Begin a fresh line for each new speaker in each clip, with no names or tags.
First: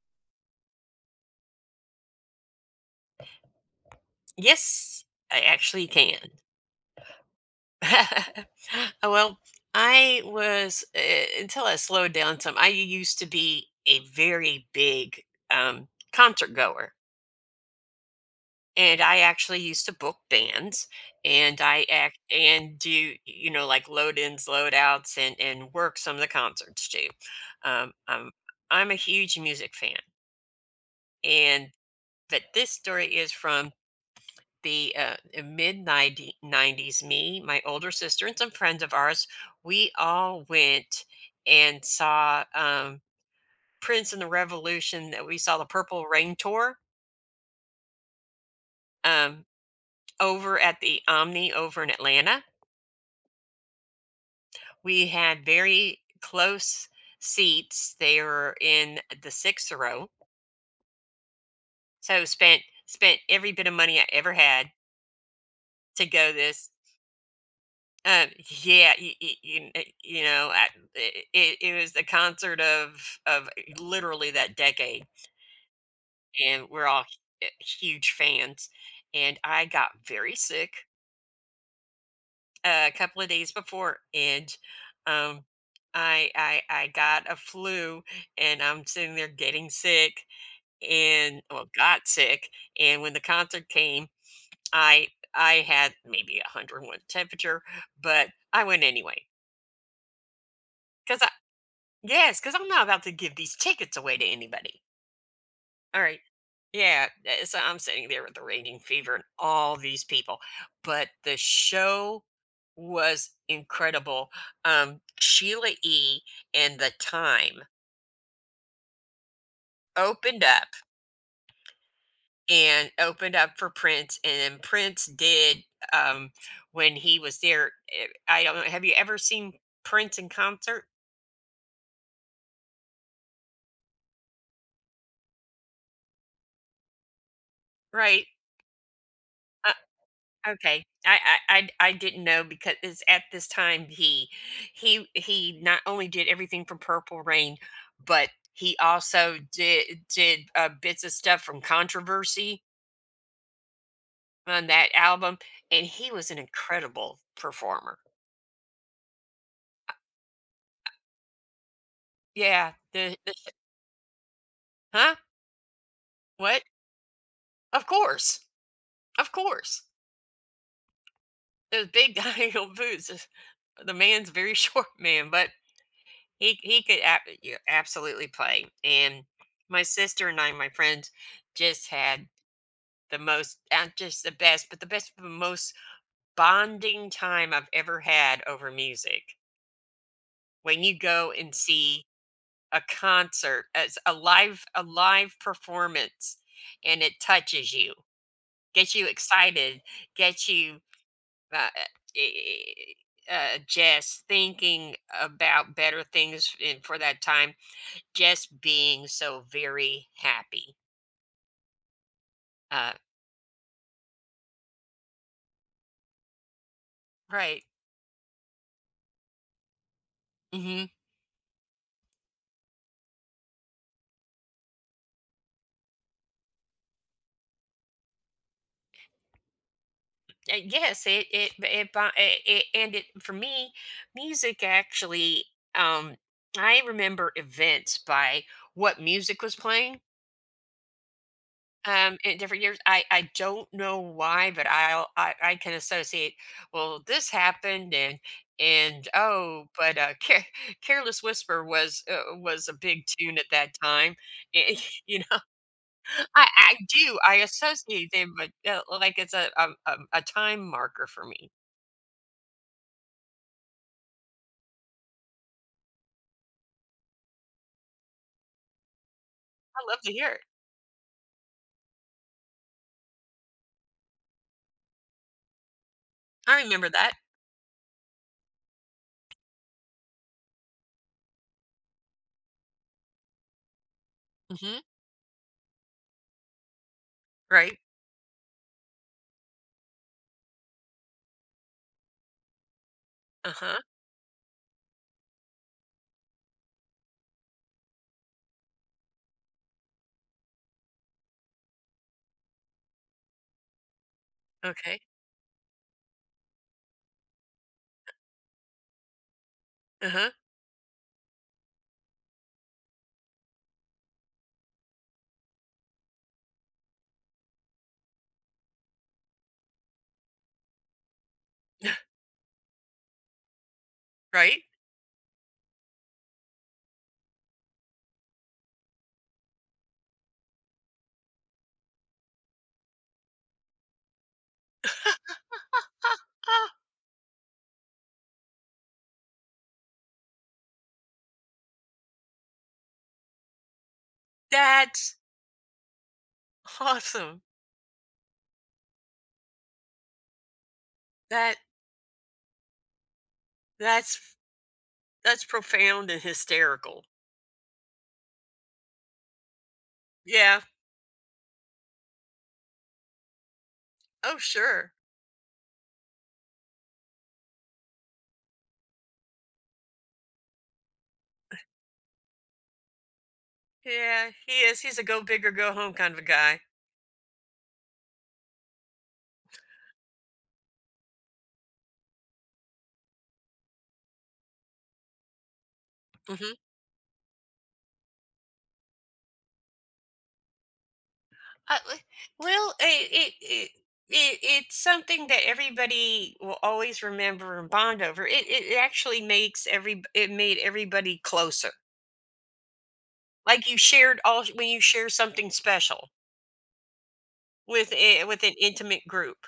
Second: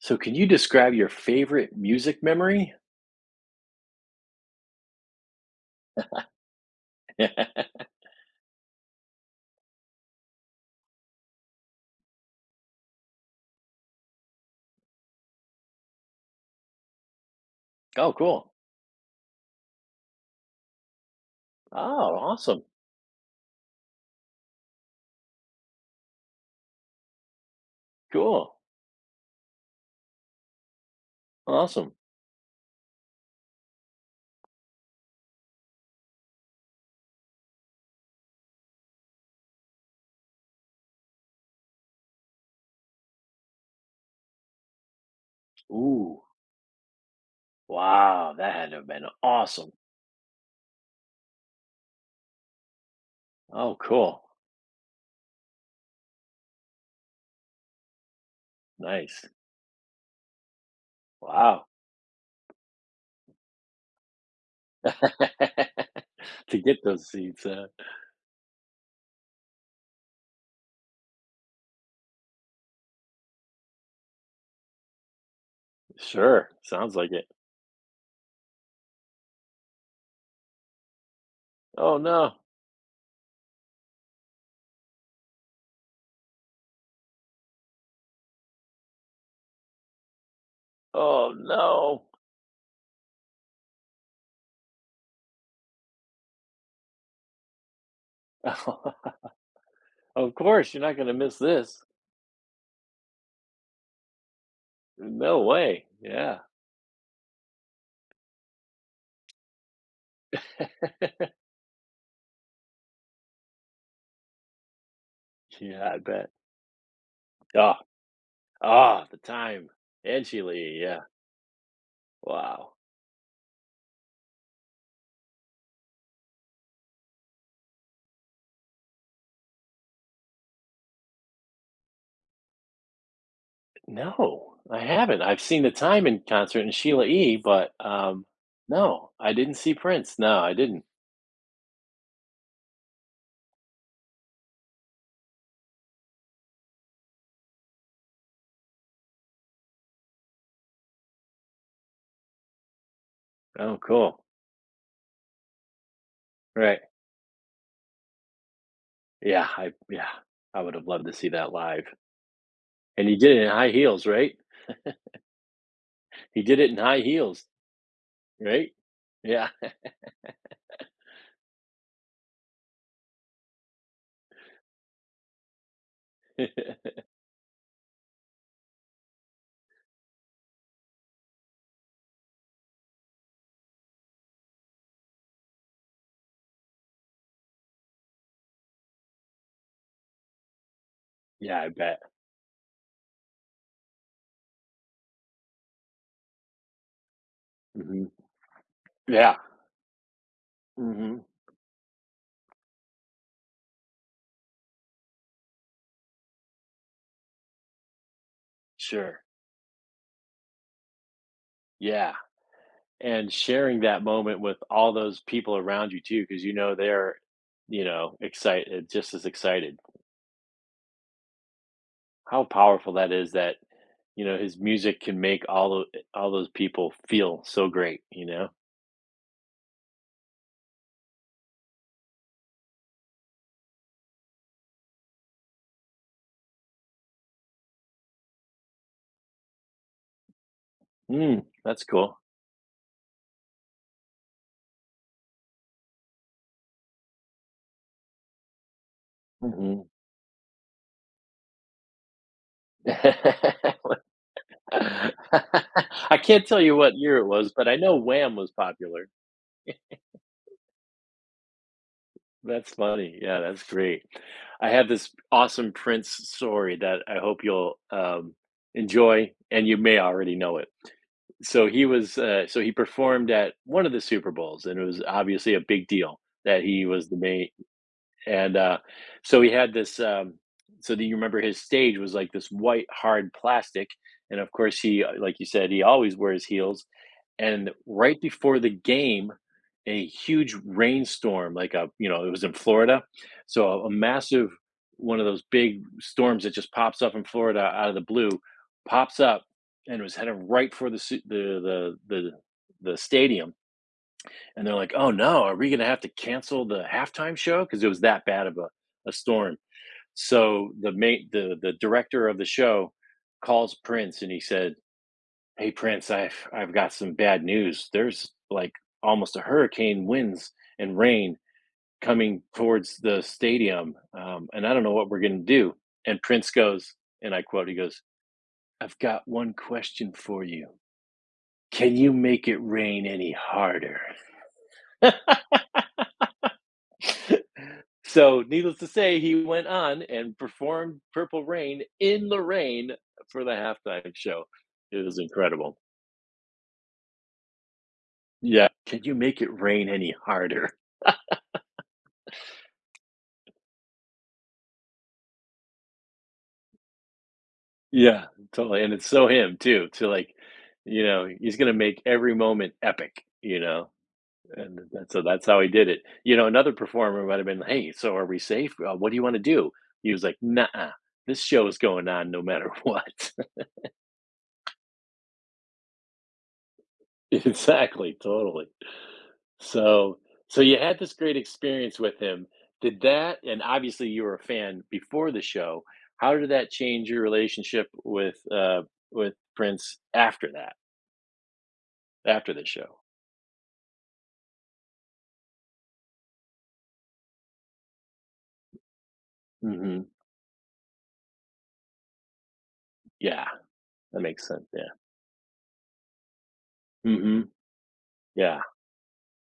So, can you describe your favorite music memory?
Yes, I actually can. Well, I was until I slowed down some. I used to be a very big um, concert goer,
Oh, cool.
and I actually used to book bands, and I
Oh,
act
awesome.
and do you know, like, load ins, load outs, and work some of the concerts too. Um, I'm
Cool.
I'm a huge music fan, and
Awesome.
but this story is from the mid 90 90s, me, my older sister, and some friends of ours. We all went and saw Prince and the Revolution. That, we saw the Purple
Ooh,
Rain tour,
wow. That had to have been
um,
awesome.
over at the Omni over in Atlanta.
Oh, cool.
We had very close seats. They were in
Nice.
the sixth row,
Wow.
so spent every bit of money I ever had to go
To
this.
get those seats,
Um, yeah, you know, I, it was the concert of— of literally, that decade,
sure.
and we're
Sounds
all
like it.
huge fans. And I got very sick
Oh, no.
a couple of days before, and um, I got a flu, and I'm sitting there getting sick,
Oh,
and, well,
no.
got sick. And when the concert came, I I had maybe a 101 temperature, but I went anyway
Of course, you're not going to
because—
miss this.
yes, because I'm not about to give these tickets away to anybody.
No way.
All right.
Yeah.
Yeah. So I'm sitting there with the raging fever and all these people. But the show was incredible. Sheila
Yeah, I
E.
bet.
and The Time
Oh, ah, the time. And
opened up
Chile. Yeah. Wow.
opened up for Prince. And then Prince did, um, when he was there. I don't know. Have you ever seen Prince in concert?
No, I haven't. I've seen The Time in concert and Sheila E., but,
Right.
no, I didn't see Prince. No, I didn't.
Okay, I didn't know because it's at this time he not only did everything from Purple Rain, but he also did— bits of stuff from Controversy
Oh, cool.
on that album, and he was an
Right.
incredible performer.
Yeah, I would have loved to see that live.
Yeah,
And he
the
did it in high heels, right?
huh?
He did
What?
it in high heels,
Of course,
right?
of
Yeah.
course. Those big high heel boots. The man's a very short man, but He he could— yeah, absolutely play. And my sister and I, my friends, just had the most— not just the best, but the best, the most bonding time I've ever had over music. When you go and
Yeah, I bet.
see a concert, as a live performance, and it touches you,
Mhm.
gets you
Yeah.
excited, gets you
Mhm.
uh, eh, just thinking about better things in, for that time. Just being
Sure.
so very happy.
Yeah,
Uh,
and sharing that moment with all those people around you too, because you know they're,
right.
you know, excited just as excited.
Hmm.
How powerful that is that, you know, his music can make all of all those people feel so great, you know?
Yes, it, bo- it and it for me, music actually. Um, I remember events by what music was playing.
Mm, that's cool.
In different years, I don't know why, but I can associate. Well, this happened, and— oh,
Mhm.
but, Careless Whisper was, was a big tune at
I
that time. You know.
can't
I
tell you
I
what year
do,
it
I
was, but I know
associate them,
Wham was
but
popular.
like, it's a time marker for me.
That's funny. Yeah, that's great. I have this awesome Prince story that I hope you'll enjoy, and you
I
may
love to hear
already
it.
know it. So he was, so he performed at one of the Super Bowls, and it was obviously a big deal
I
that he
remember
was
that.
the main. And so he had this. So do you remember his stage was like this white hard plastic, and of course
Mhm.
he, like you said, he always wears heels. And
Right.
right before the game, a huge rainstorm, like a you know it was in Florida, so
Uh-huh.
a massive one of those big storms that just pops up in Florida out of the blue, pops up and was heading right for the the stadium, and they're like,
Okay.
"Oh, no. Are we gonna have to cancel the halftime show? Because it was that bad of a storm."
Uh-huh.
So the director of the show calls Prince, and he said, "Hey, Prince, I've got some bad news. There's, like, almost a hurricane winds and rain coming towards the stadium,
Right.
and I don't know what we're gonna do." And Prince goes, and I quote, he goes, "I've got one question for you. Can you make it rain any harder?"
Huh, huh.
So, needless to say, he went on and performed Purple Rain in the rain for the halftime show. It
That's
was incredible.
awesome.
Yeah. Can you make it rain any harder?
That that's that's profound and hysterical.
Yeah, totally. And it's so him too, to like,
Yeah.
you know, he's going to make every moment epic, you know?
Oh,
And
sure.
that, so that's how he did it. You know, another performer might have been, hey, so are we safe? What do you want to do? He was like, nah, this show is going on no matter what.
Yeah, he is. He's a go big or go home kind of a guy.
Exactly. Totally. So so you had this great experience with him. Did that, and obviously you were a fan before the show. How did
Mhm.
that change your relationship with Prince after that,
Uh, w-
after the
well,
show?
it, it, it's something that everybody will always remember and bond over. It actually makes every—
Mhm.
it made everybody closer.
Yeah,
Like you shared
that
all—
makes sense,
when you
yeah.
share something special
Mhm.
with with an
Yeah,
intimate group,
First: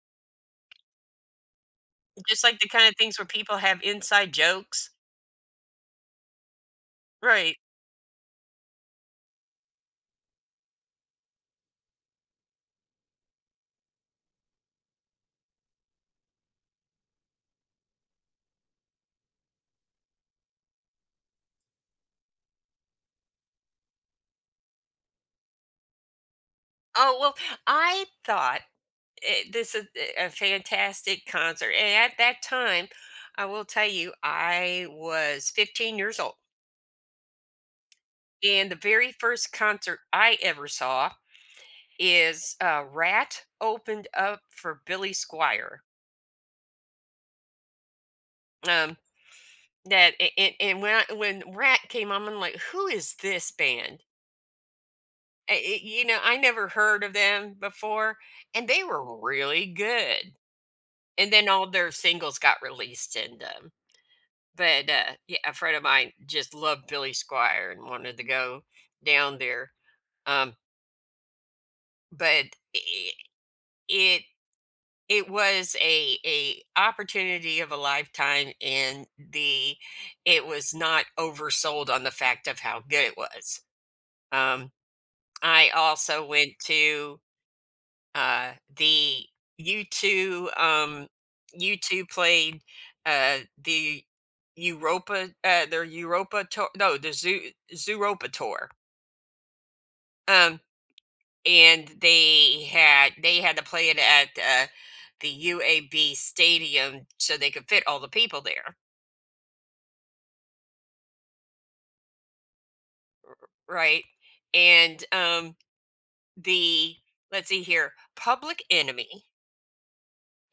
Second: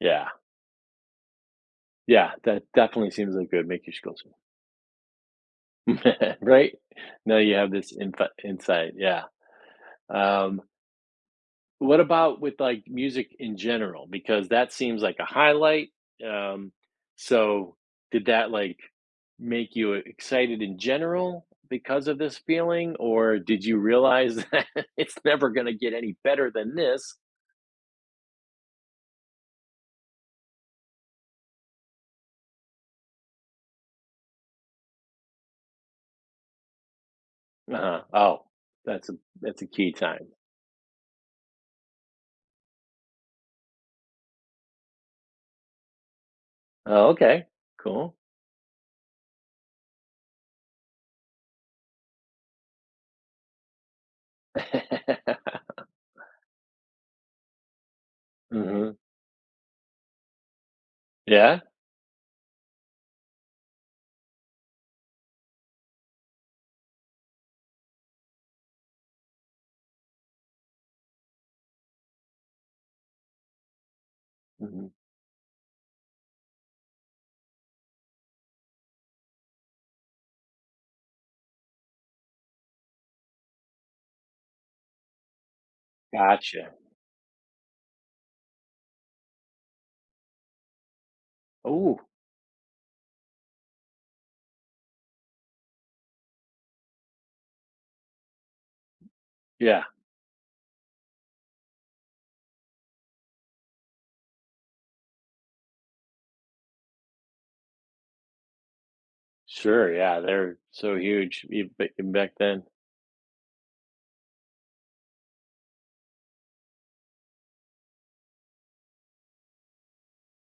yeah, yeah,
just like
that
the kind of
definitely
things where
seems like it
people
would
have
make you sculpture.
inside jokes,
Right? Now you
right?
have this infi insight, yeah. Um, what about with, like, music in general? Because that seems like a highlight, um, so did that, like, make you excited in general because of this feeling, or did you realize that it's never gonna get any better than this?
Oh, well, I thought— this is a fantastic concert, and at that time, I will tell you, I was 15 years old.
Uh-huh. Oh,
And the
that's a
very first
that's a key
concert
time.
I ever saw is, Rat opened up for Billy Squire.
Oh, okay. Cool.
Um, that a and when I— when Rat came on, I'm like, "Who is this band?" I never heard of them before, and they
Mhm.
were really good. And then
Yeah?
all their singles got released, and, but, yeah, a friend of mine just loved Billy Squire and wanted to go down there. Um, but I it
Mhm.
It was a opportunity of a lifetime, and the it was not oversold on the fact of how good it was. Um, I also went
Gotcha.
to, the U2,
Oh,
U2 played, the Europa— their Europa Tour, no, the Zooropa Tour,
yeah.
um and they had to play it at, the UAB stadium so they could fit all the people there,
Sure, yeah, they're so huge e b back then.
right? And, the let's see here, Public Enemy,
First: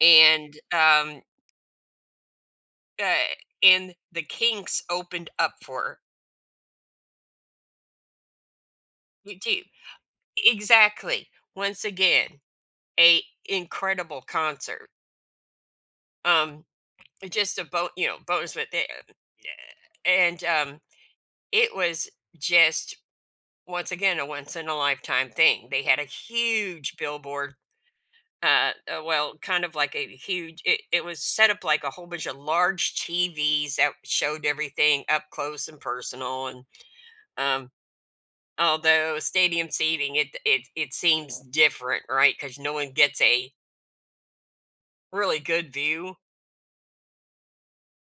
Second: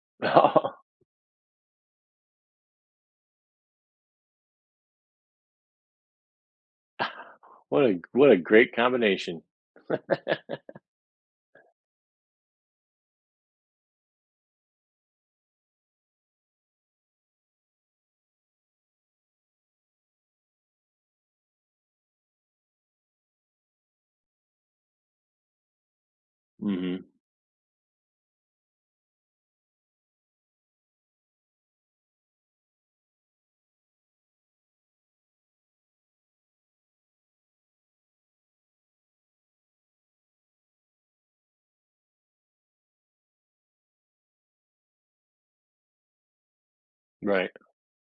and, uh, the Kinks opened up for
What a great
you
combination.
too. Exactly. Once again, a incredible concert. Um, just a— bonus with it, and, it was just, once again, a once in a lifetime thing. They had a huge
Mhm.
billboard, well, kind of like a huge— it was set up like a whole bunch of large TVs that showed everything up close and personal. And, um, although stadium seating, it seems different, right? Because no one gets a really good view.
Right.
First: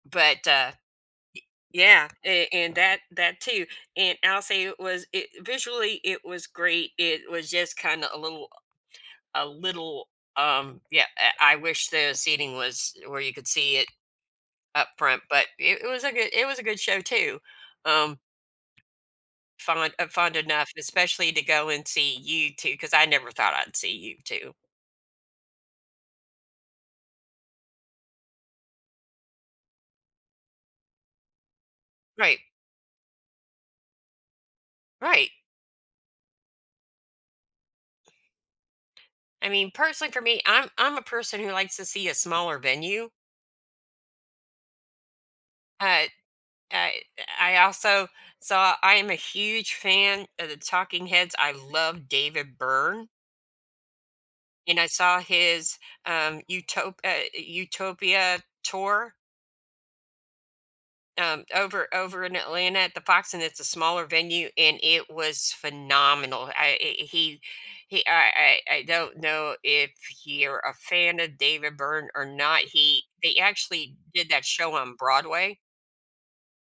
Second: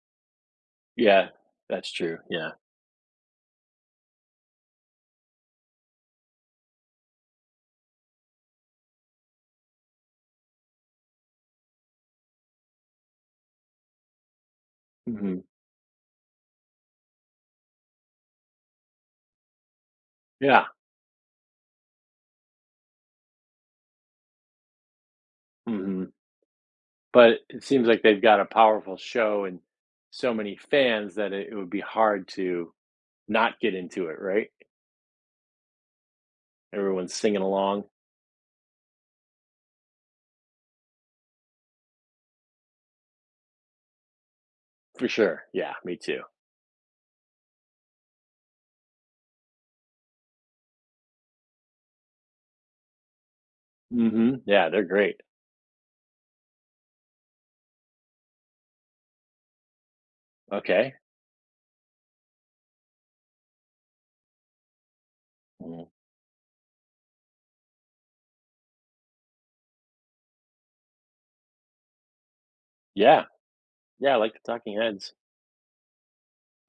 But,
Yeah, that's
yeah,
true, yeah.
and that too. And I'll say it was— it visually, it was great. It was just kind of a little— a little yeah, I wish the seating was where you could see it up front,
Mhm.
but it was a good— show too, um fond
Yeah,
enough, especially to go and see you two because I never thought I'd see you two.
mhm. But it seems like they've got a powerful show and so many fans that it would be hard
Right,
to not get into it, right?
right.
Everyone's singing along.
I mean, personally, for me, I'm a person who likes to see a smaller venue.
For sure, yeah, me
uh
too.
i i also saw— I am a huge fan of the Talking Heads. I love David Byrne,
Mhm. Yeah,
and
they're
I
great.
saw his Utopia tour,
Okay.
over in Atlanta at the Fox, and it's a smaller venue, and it was
Mhm.
phenomenal. I- he, I don't know if you're a fan of David Byrne or not. He
Yeah,
They actually
yeah, I
did
like the
that show
Talking
on
Heads.
Broadway.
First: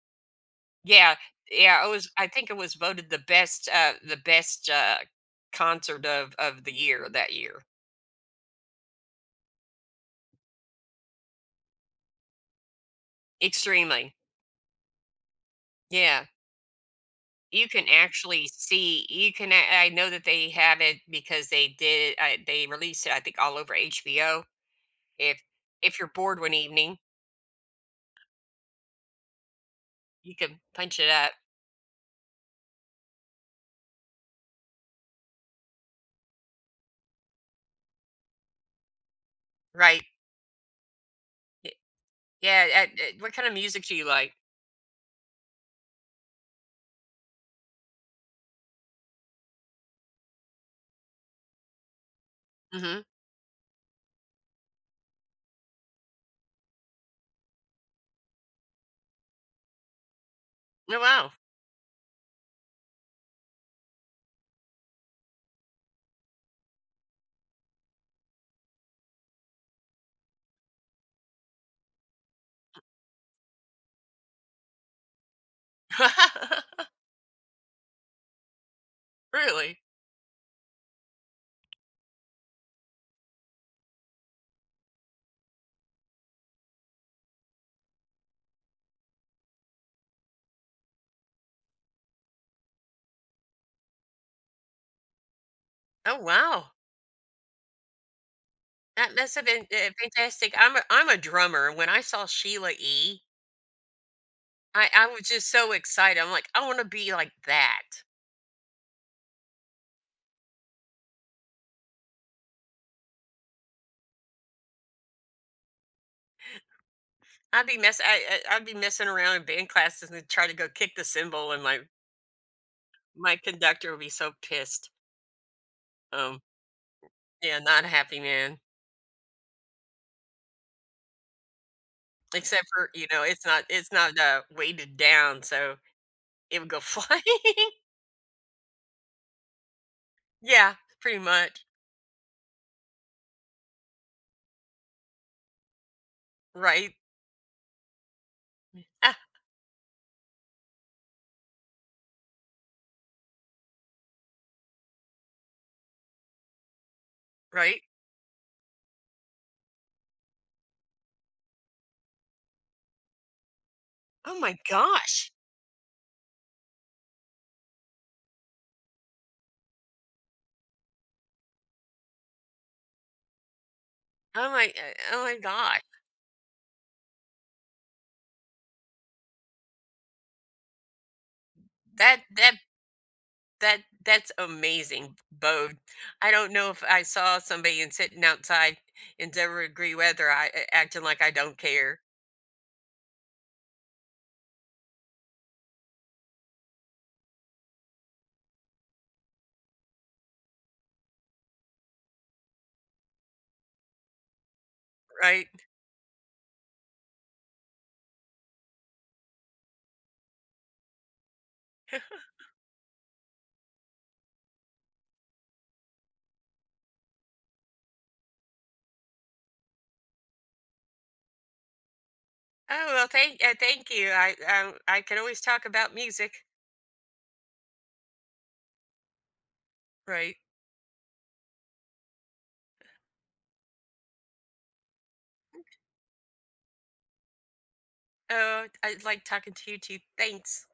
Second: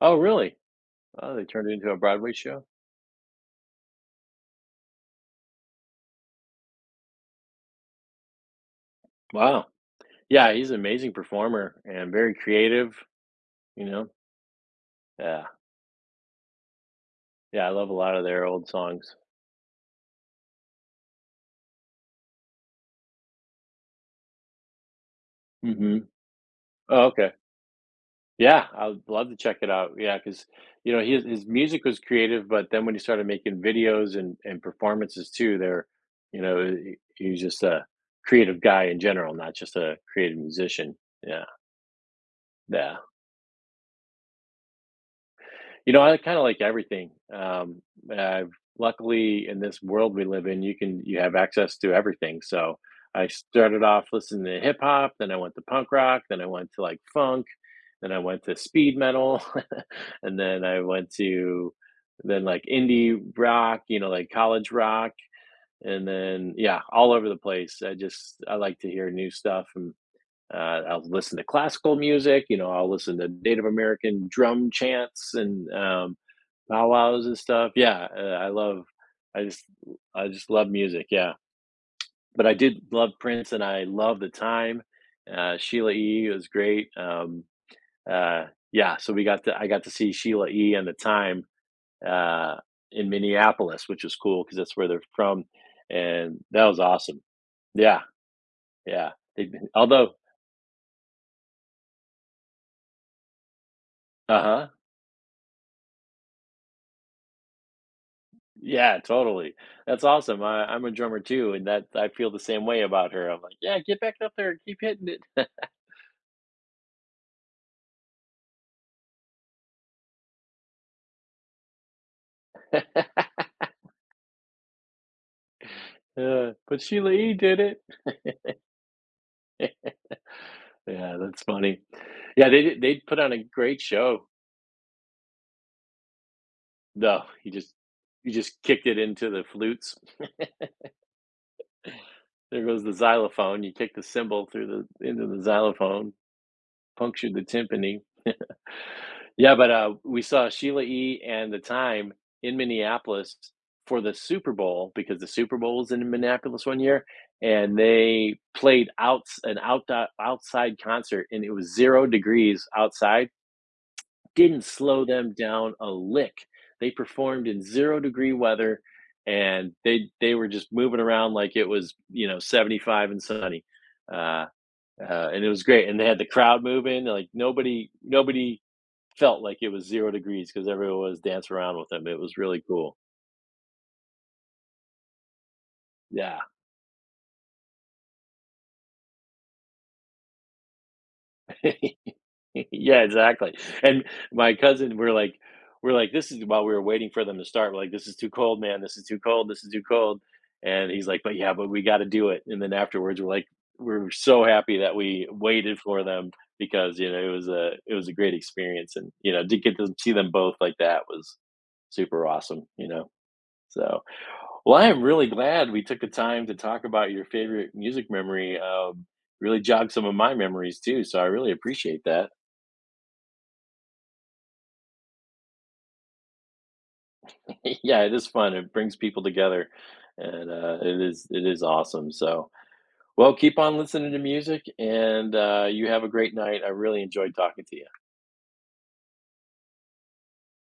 Oh, really?
Yeah,
Oh, they turned it
yeah.
into
It
a
was I
Broadway
think it
show?
was voted the best— concert of the year that year.
Wow. Yeah, he's an amazing performer and very creative, you know?
Extremely.
Yeah.
Yeah.
Yeah,
You
I
can
love a lot of their
actually
old
see—
songs.
I know that they have it because they released it, I think, all over HBO. If if
Mhm.
you're bored one evening,
Oh, okay. Yeah, I would love to check it out. Yeah,
you
because
can
you
punch
know,
it up,
his music was creative, but then when he started making videos and performances too, they're you know, he he's just a creative guy in general, not just a
right?
creative musician. Yeah,
Y Yeah,
yeah.
what kind of music do you like?
You know, I kinda like everything. I've luckily, in this world we live in, you can you have access to everything, so
Mhm.
I started off listening to hip hop, then I went to punk rock, then I went to, like, funk, then I went to speed metal, and then I
Oh,
went
wow.
to then like indie rock, you know, like college rock, and then yeah, all over the place. I just I like to hear new stuff, and I'll listen to classical music. You know, I'll listen to Native American drum chants and powwows and stuff. Yeah, I love. I just
Really?
I just love music. Yeah, but I did love Prince, and I love the time. Sheila E. was great. Uh, yeah, so we got to I got to see Sheila E. and The Time, uh, in Minneapolis, which was cool because that's where they're from,
Oh,
and that
wow.
was awesome. Yeah, yeah,
That must have
they've
been,
been although
fantastic. I'm a drummer, and when I saw Sheila E.,
Uh-huh.
I was just so excited, I'm like, "I wanna be like that."
Yeah, totally. That's awesome. I I'm a drummer too, and that I feel the same way about her. I'm like, "Yeah, get back up there and keep hitting it."
I'd be messing around in band classes and try to go kick the cymbal, and my my conductor would be so pissed. Um,
But Sheila E. did
yeah, not a happy
it.
man.
Yeah, that's funny. Yeah, they
Except
did
for,
they put on a
it's not
great
it's not,
show,
uh, weighted down, so it would go flying.
though. He just kicked it into the flutes.
Yeah, pretty much,
There goes the xylophone. You kick the cymbal through the into the xylophone,
right?
punctured the timpani.
Ah,
Yeah, but, we saw Sheila E. and The Time in Minneapolis for the Super Bowl because the Super Bowl was in Minneapolis one year, and
right?
they played outs an out outside concert, and it was 0 degrees outside.
Oh my
Didn't slow
gosh.
them down a lick. They performed in zero-degree weather, and they were just moving around like it was, you know, 75 and sunny. Uh
Oh my
and it was
gosh.
great. And they had the crowd moving. Like nobody, nobody felt like it was 0 degrees because everyone was dancing around with them. It
That
was
that
really cool.
that's amazing, Bode. I
Yeah,
don't know if I saw somebody and sitting outside in Deborah agree whether I acting like I don't care.
yeah, exactly. And my cousin, we're like, this is while we were waiting for them to start. We're like, this is too cold, man. This is too cold. This is too cold. And he's like, but yeah, but we got to do it. And then afterwards, we're like, we're so happy that we
Right.
waited for them because you know it was a great experience, and you know to get to see them both like that was super awesome. You know. So, well, I am really glad we took the time to talk about your favorite music memory. Really jogged some of my memories too, so I really appreciate that.
Oh, well, thank you. I can always talk about music.
Yeah, it is fun. It brings people together,
Right.
and it is awesome. So, well, keep on listening to music, and you have a great night. I really enjoyed talking to you.
Oh, I like talking to you too. Thanks.